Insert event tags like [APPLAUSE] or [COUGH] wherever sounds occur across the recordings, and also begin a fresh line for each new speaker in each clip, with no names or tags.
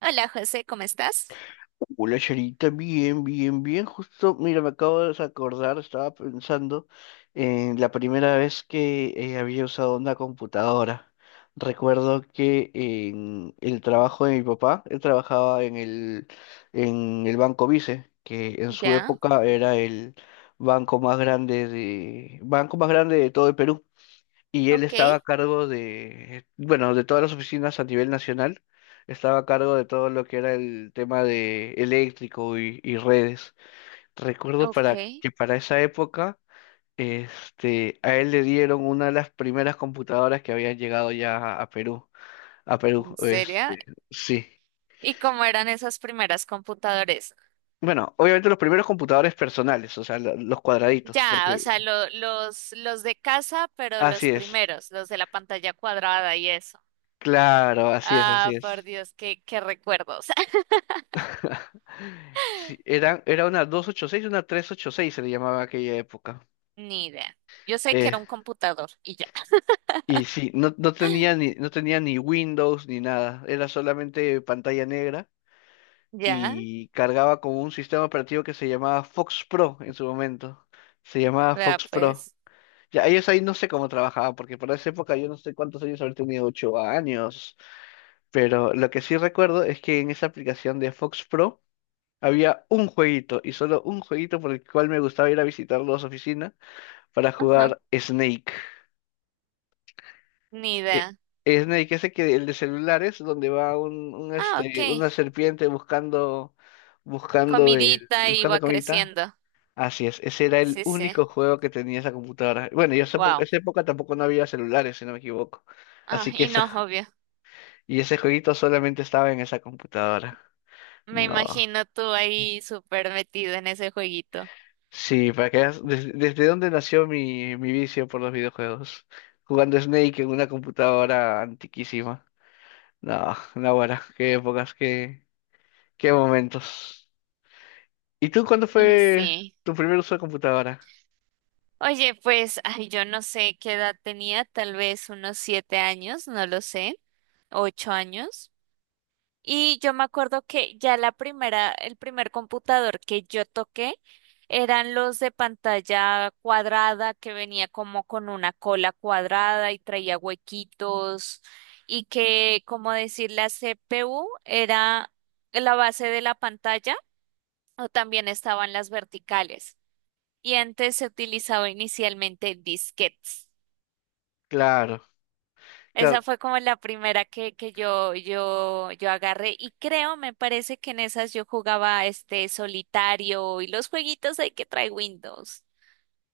Hola José, ¿cómo estás?
Hola, Charita, bien, bien, bien. Justo, mira, me acabo de acordar, estaba pensando en la primera vez que había usado una computadora. Recuerdo que en el trabajo de mi papá, él trabajaba en el Banco Vice, que en su
Ya,
época era el banco más grande de todo el Perú y él
ok,
estaba a cargo de, bueno, de todas las oficinas a nivel nacional, estaba a cargo de todo lo que era el tema de eléctrico y redes. Recuerdo
ok,
para esa época, este, a él le dieron una de las primeras computadoras que habían llegado ya a Perú,
en serio.
este, sí.
¿Y cómo eran esos primeros computadores?
Bueno, obviamente los primeros computadores personales, o sea, los cuadraditos,
Ya, o
porque
sea, los de casa, pero los
así es,
primeros, los de la pantalla cuadrada y eso.
claro, así es, así
Ah, por
es.
Dios, qué recuerdos.
[LAUGHS] Sí, era una 286, una 386 se le llamaba aquella época.
[LAUGHS] Ni idea. Yo sé que
Eh,
era un computador y ya.
y sí, no, no tenía
[LAUGHS]
ni,
[GASPS]
no tenía ni Windows ni nada, era solamente pantalla negra
Ya,
y cargaba con un sistema operativo que se llamaba Fox Pro en su momento. Se llamaba
vea
Fox Pro.
pues.
Ya, ellos ahí no sé cómo trabajaban, porque para esa época yo no sé cuántos años habré tenido, 8 años. Pero lo que sí recuerdo es que en esa aplicación de Fox Pro había un jueguito y solo un jueguito por el cual me gustaba ir a visitarlo a su oficina para
Ajá,
jugar Snake.
ni idea.
Eh, Snake, ese que el de celulares, donde va un, un,
Ah, ok.
este, una serpiente buscando,
Comidita
buscando
iba
comida.
creciendo.
Así es, ese era el
Sí, sí.
único juego que tenía esa computadora. Bueno, y
Wow.
esa época tampoco no había celulares, si no me equivoco.
Ah,
Así que
y no, obvio.
ese jueguito solamente estaba en esa computadora.
Me
No.
imagino tú ahí súper metido en ese jueguito.
Sí, para que veas desde dónde nació mi vicio por los videojuegos. Jugando Snake en una computadora antiquísima. No, no, ahora, qué épocas, qué momentos. ¿Y tú cuándo
Y
fue
sí.
tu primer uso de computadora?
Oye, pues, ay, yo no sé qué edad tenía, tal vez unos 7 años, no lo sé, 8 años. Y yo me acuerdo que ya la primera, el primer computador que yo toqué eran los de pantalla cuadrada que venía como con una cola cuadrada y traía huequitos y que, como decir, la CPU era la base de la pantalla o también estaban las verticales. Y antes se utilizaba inicialmente disquetes.
Claro,
Esa
claro.
fue como la primera que yo agarré y creo, me parece que en esas yo jugaba este solitario y los jueguitos hay que trae Windows.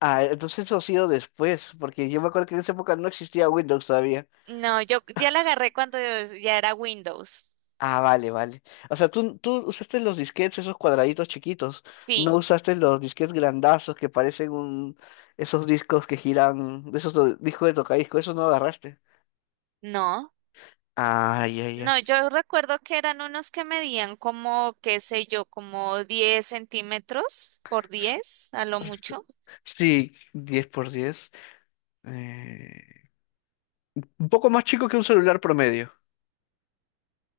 Ah, entonces eso ha sido después, porque yo me acuerdo que en esa época no existía Windows todavía.
No, yo ya la agarré cuando ya era Windows.
Ah, vale, vale. O sea, tú usaste los disquetes, esos cuadraditos chiquitos. No
Sí,
usaste los disquetes grandazos que parecen un... esos discos que giran, de esos discos de tocadiscos, esos no agarraste.
no.
Ah, ya,
No,
ya.
yo recuerdo que eran unos que medían como, qué sé yo, como 10 centímetros por
S-
10 a lo mucho.
Sí, 10 por 10. Eh, un poco más chico que un celular promedio.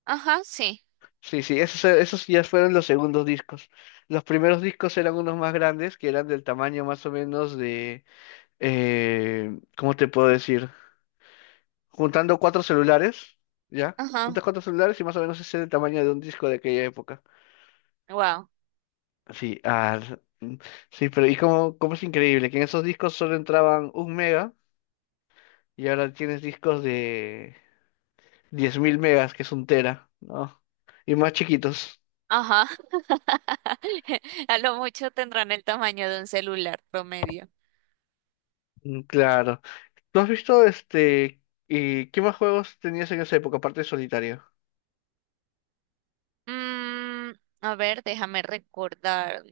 Ajá, sí.
Sí, sí, esos ya fueron los segundos discos. Los primeros discos eran unos más grandes, que eran del tamaño más o menos de... ¿cómo te puedo decir? Juntando cuatro celulares, ¿ya?
Ajá.
Juntas 4 celulares y más o menos ese es el tamaño de un disco de aquella época.
Wow.
Sí, mm, sí, pero y como es increíble que en esos discos solo entraban un mega y ahora tienes discos de 10.000 megas, que es un tera, ¿no? Y más chiquitos.
Ajá. [LAUGHS] A lo mucho tendrán el tamaño de un celular promedio.
Mm, claro. ¿Tú has visto este? ¿Y qué más juegos tenías en esa época, aparte de solitario?
Mm, a ver, déjame recordar.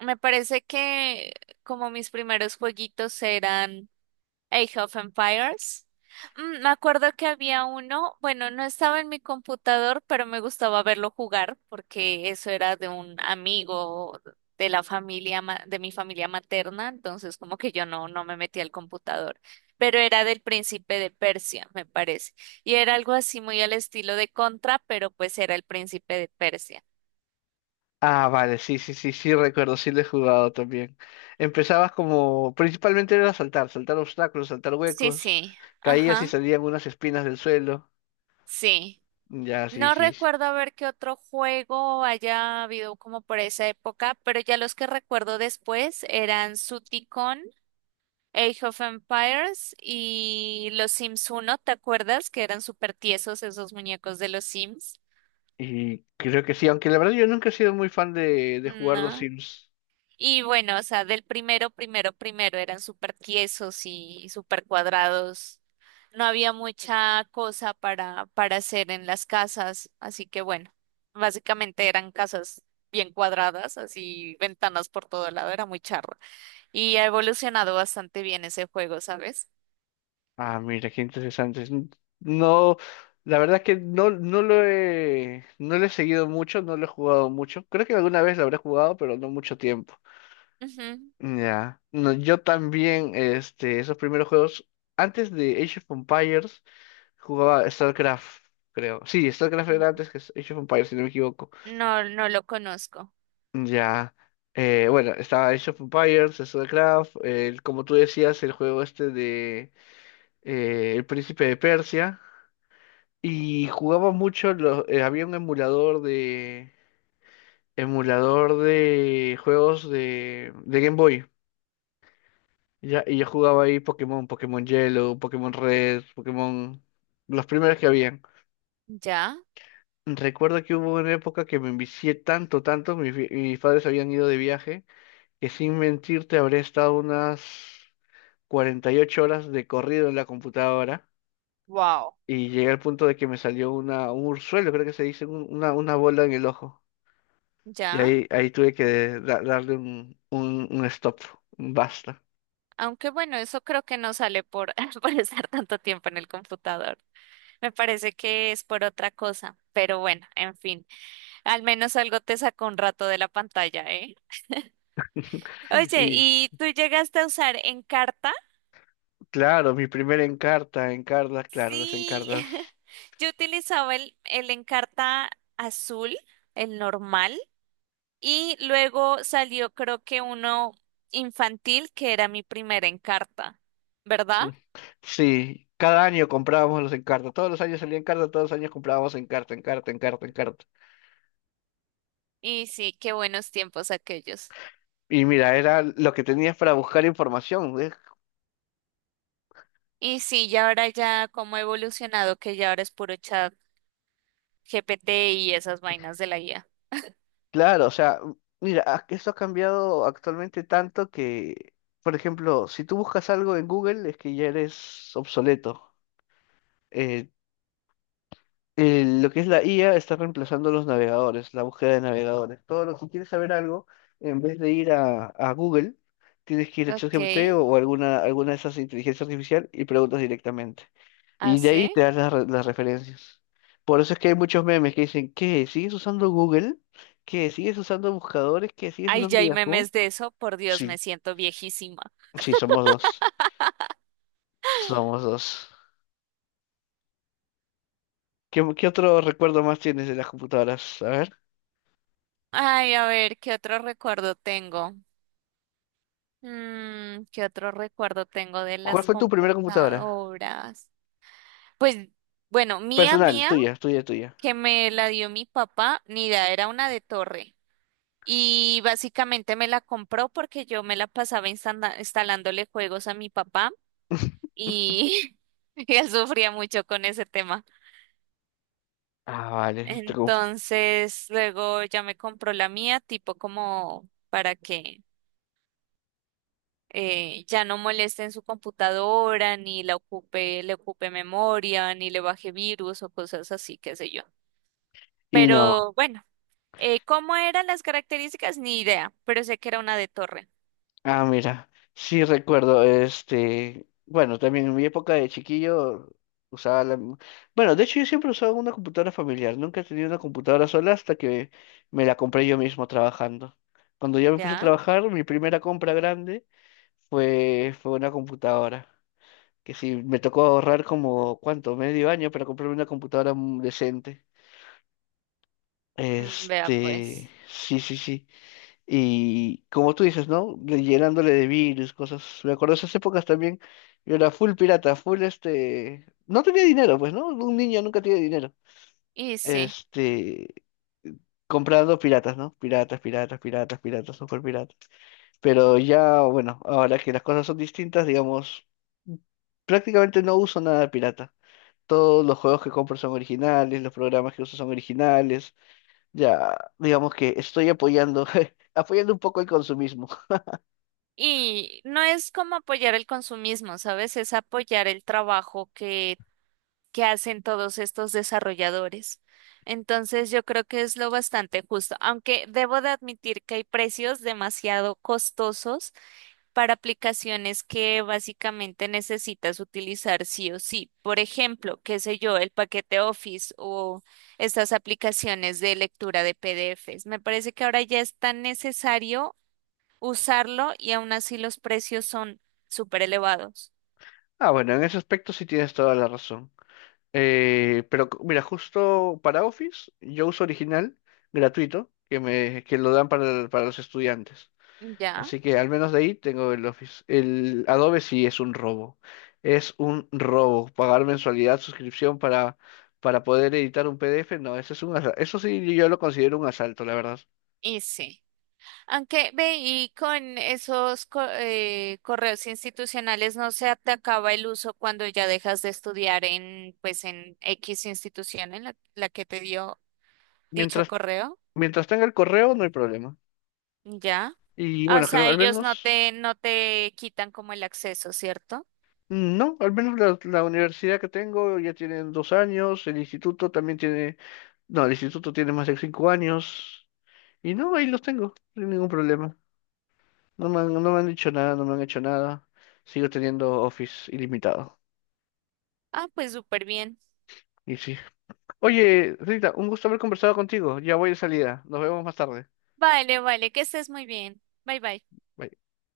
Me parece que como mis primeros jueguitos eran Age of Empires. Me acuerdo que había uno, bueno, no estaba en mi computador, pero me gustaba verlo jugar porque eso era de un amigo de la familia, de mi familia materna, entonces como que yo no, no me metí al computador, pero era del príncipe de Persia, me parece, y era algo así muy al estilo de Contra, pero pues era el príncipe de Persia.
Ah, vale, sí, sí, sí, sí, recuerdo, sí lo he jugado también. Empezabas como, principalmente era saltar, saltar obstáculos, saltar
Sí,
huecos,
sí,
caías y
ajá,
salían unas espinas del suelo.
sí.
Ya, sí,
No
sí. Sí.
recuerdo haber qué otro juego haya habido como por esa época, pero ya los que recuerdo después eran Suticon, Age of Empires y los Sims uno. ¿Te acuerdas? Que eran súper tiesos esos muñecos de los Sims.
Y creo que sí, aunque la verdad yo nunca he sido muy fan de
Mm,
jugar los
no.
Sims.
Y bueno, o sea, del primero, primero, primero eran súper tiesos y súper cuadrados. No había mucha cosa para hacer en las casas, así que bueno, básicamente eran casas bien cuadradas, así ventanas por todo lado, era muy charro. Y ha evolucionado bastante bien ese juego, ¿sabes?
Ah, mira, qué interesante. No, la verdad es que no, no lo he seguido mucho, no lo he jugado mucho. Creo que alguna vez lo habré jugado, pero no mucho tiempo.
Ujú.
Ya, no, yo también, este, esos primeros juegos, antes de Age of Empires, jugaba StarCraft, creo. Sí, StarCraft era antes que Age of Empires, si no me equivoco.
No, no lo conozco.
Ya, bueno, estaba Age of Empires, StarCraft, como tú decías, el juego este de El Príncipe de Persia, y jugaba mucho, había un emulador de juegos de Game Boy. Y yo jugaba ahí Pokémon, Pokémon Yellow, Pokémon Red, Pokémon... Los primeros que habían.
¿Ya?
Recuerdo que hubo una época que me envicié tanto, tanto, mis padres habían ido de viaje, que sin mentirte habré estado unas 48 horas de corrido en la computadora
Wow.
y llegué al punto de que me salió una, un urzuelo, creo que se dice, una bola en el ojo. Y
¿Ya?
ahí tuve que darle un stop, un basta.
Aunque bueno, eso creo que no sale por, [LAUGHS] por estar tanto tiempo en el computador. Me parece que es por otra cosa, pero bueno, en fin, al menos algo te sacó un rato de la pantalla, ¿eh?
[LAUGHS]
Oye,
Y
¿y tú llegaste a usar Encarta?
Claro, mi primera encarta, encartas, claro, las
Sí,
encartas.
[LAUGHS] yo utilizaba el Encarta azul, el normal, y luego salió creo que uno infantil, que era mi primera Encarta, ¿verdad?
Mm, sí, cada año comprábamos los encartas. Todos los años salía encarta, todos los años comprábamos encarta, encarta, encarta, encarta.
Y sí, qué buenos tiempos aquellos.
Y mira, era lo que tenías para buscar información. ¿Ves?
Y sí, ya ahora ya cómo ha evolucionado que ya ahora es puro chat GPT y esas vainas de la guía.
Claro, o sea, mira, que esto ha cambiado actualmente tanto que, por ejemplo, si tú buscas algo en Google es que ya eres obsoleto. Eh, lo que es la IA está reemplazando los navegadores, la búsqueda de navegadores. Todo lo que quieres saber algo, en vez de ir a Google, tienes que ir a
Ok,
ChatGPT o alguna de esas inteligencias artificial y preguntas directamente. Y de ahí
hace.
te das las referencias. Por eso es que hay muchos memes que dicen, ¿qué? ¿Sigues usando Google? ¿Qué? ¿Sigues usando buscadores? ¿Qué? ¿Sigues
Ay,
usando
ya hay
Yahoo?
memes de eso. Por Dios, me
Sí,
siento viejísima.
sí, somos dos. Somos dos. ¿Qué otro recuerdo más tienes de las computadoras? A ver.
Ay, a ver, ¿qué otro recuerdo tengo? ¿Qué otro recuerdo tengo de
¿Cuál
las
fue tu primera computadora?
computadoras? Pues, bueno, mía,
Personal,
mía,
tuya, tuya, tuya.
que me la dio mi papá, ni idea, era una de torre. Y básicamente me la compró porque yo me la pasaba instalándole juegos a mi papá
[LAUGHS]
y [LAUGHS] él sufría mucho con ese tema.
Ah, vale. Tú.
Entonces, luego ya me compró la mía, tipo como para que ya no moleste en su computadora, ni la ocupe, le ocupe memoria, ni le baje virus o cosas así, qué sé yo.
Y no.
Pero bueno, ¿cómo eran las características? Ni idea, pero sé que era una de torre.
Ah, mira. Sí recuerdo, este. Bueno, también en mi época de chiquillo usaba la. Bueno, de hecho yo siempre usaba una computadora familiar. Nunca he tenido una computadora sola hasta que me la compré yo mismo trabajando. Cuando yo me puse a
¿Ya?
trabajar, mi primera compra grande fue una computadora. Que sí, me tocó ahorrar como, ¿cuánto? Medio año para comprarme una computadora decente.
Mm, vea
Este,
pues.
sí, sí, sí. Y como tú dices, ¿no? Llenándole de virus, cosas. Me acuerdo de esas épocas también. Yo era full pirata, full este. No tenía dinero, pues, ¿no? Un niño nunca tiene dinero.
Y sí.
Este. Comprando piratas, ¿no? Piratas, piratas, piratas, piratas, super piratas. Pero ya, bueno, ahora que las cosas son distintas, digamos, prácticamente no uso nada pirata. Todos los juegos que compro son originales, los programas que uso son originales. Ya, digamos que estoy apoyando, [LAUGHS] apoyando un poco el consumismo.
Y no es como apoyar el consumismo, ¿sabes? Es apoyar el trabajo que hacen todos estos desarrolladores. Entonces yo creo que es lo bastante justo, aunque debo de admitir que hay precios demasiado costosos para aplicaciones que básicamente necesitas utilizar sí o sí. Por ejemplo, qué sé yo, el paquete Office o estas aplicaciones de lectura de PDFs. Me parece que ahora ya es tan necesario usarlo y aún así los precios son súper elevados.
Ah, bueno, en ese aspecto sí tienes toda la razón. Pero mira, justo para Office, yo uso original, gratuito, que lo dan para los estudiantes.
Ya,
Así que al menos de ahí tengo el Office. El Adobe sí es un robo. Es un robo. Pagar mensualidad, suscripción para poder editar un PDF, no, eso sí yo lo considero un asalto, la verdad.
y sí. Aunque ve, y con esos correos institucionales no se te acaba el uso cuando ya dejas de estudiar en, pues, en X institución en la que te dio dicho
Mientras,
correo,
mientras tenga el correo, no hay problema.
¿ya?
Y
Ah, o
bueno,
sea,
al
ellos no
menos.
te, no te quitan como el acceso, ¿cierto?
No, al menos la universidad que tengo ya tiene 2 años, el instituto también tiene, no, el instituto tiene más de 5 años, y no, ahí los tengo, sin ningún problema. No me han dicho nada, no me han hecho nada, sigo teniendo Office ilimitado,
Ah, pues súper bien.
y sí. Oye, Rita, un gusto haber conversado contigo, ya voy de salida, nos vemos más tarde.
Vale, vale, que estés muy bien. Bye, bye.
Bye.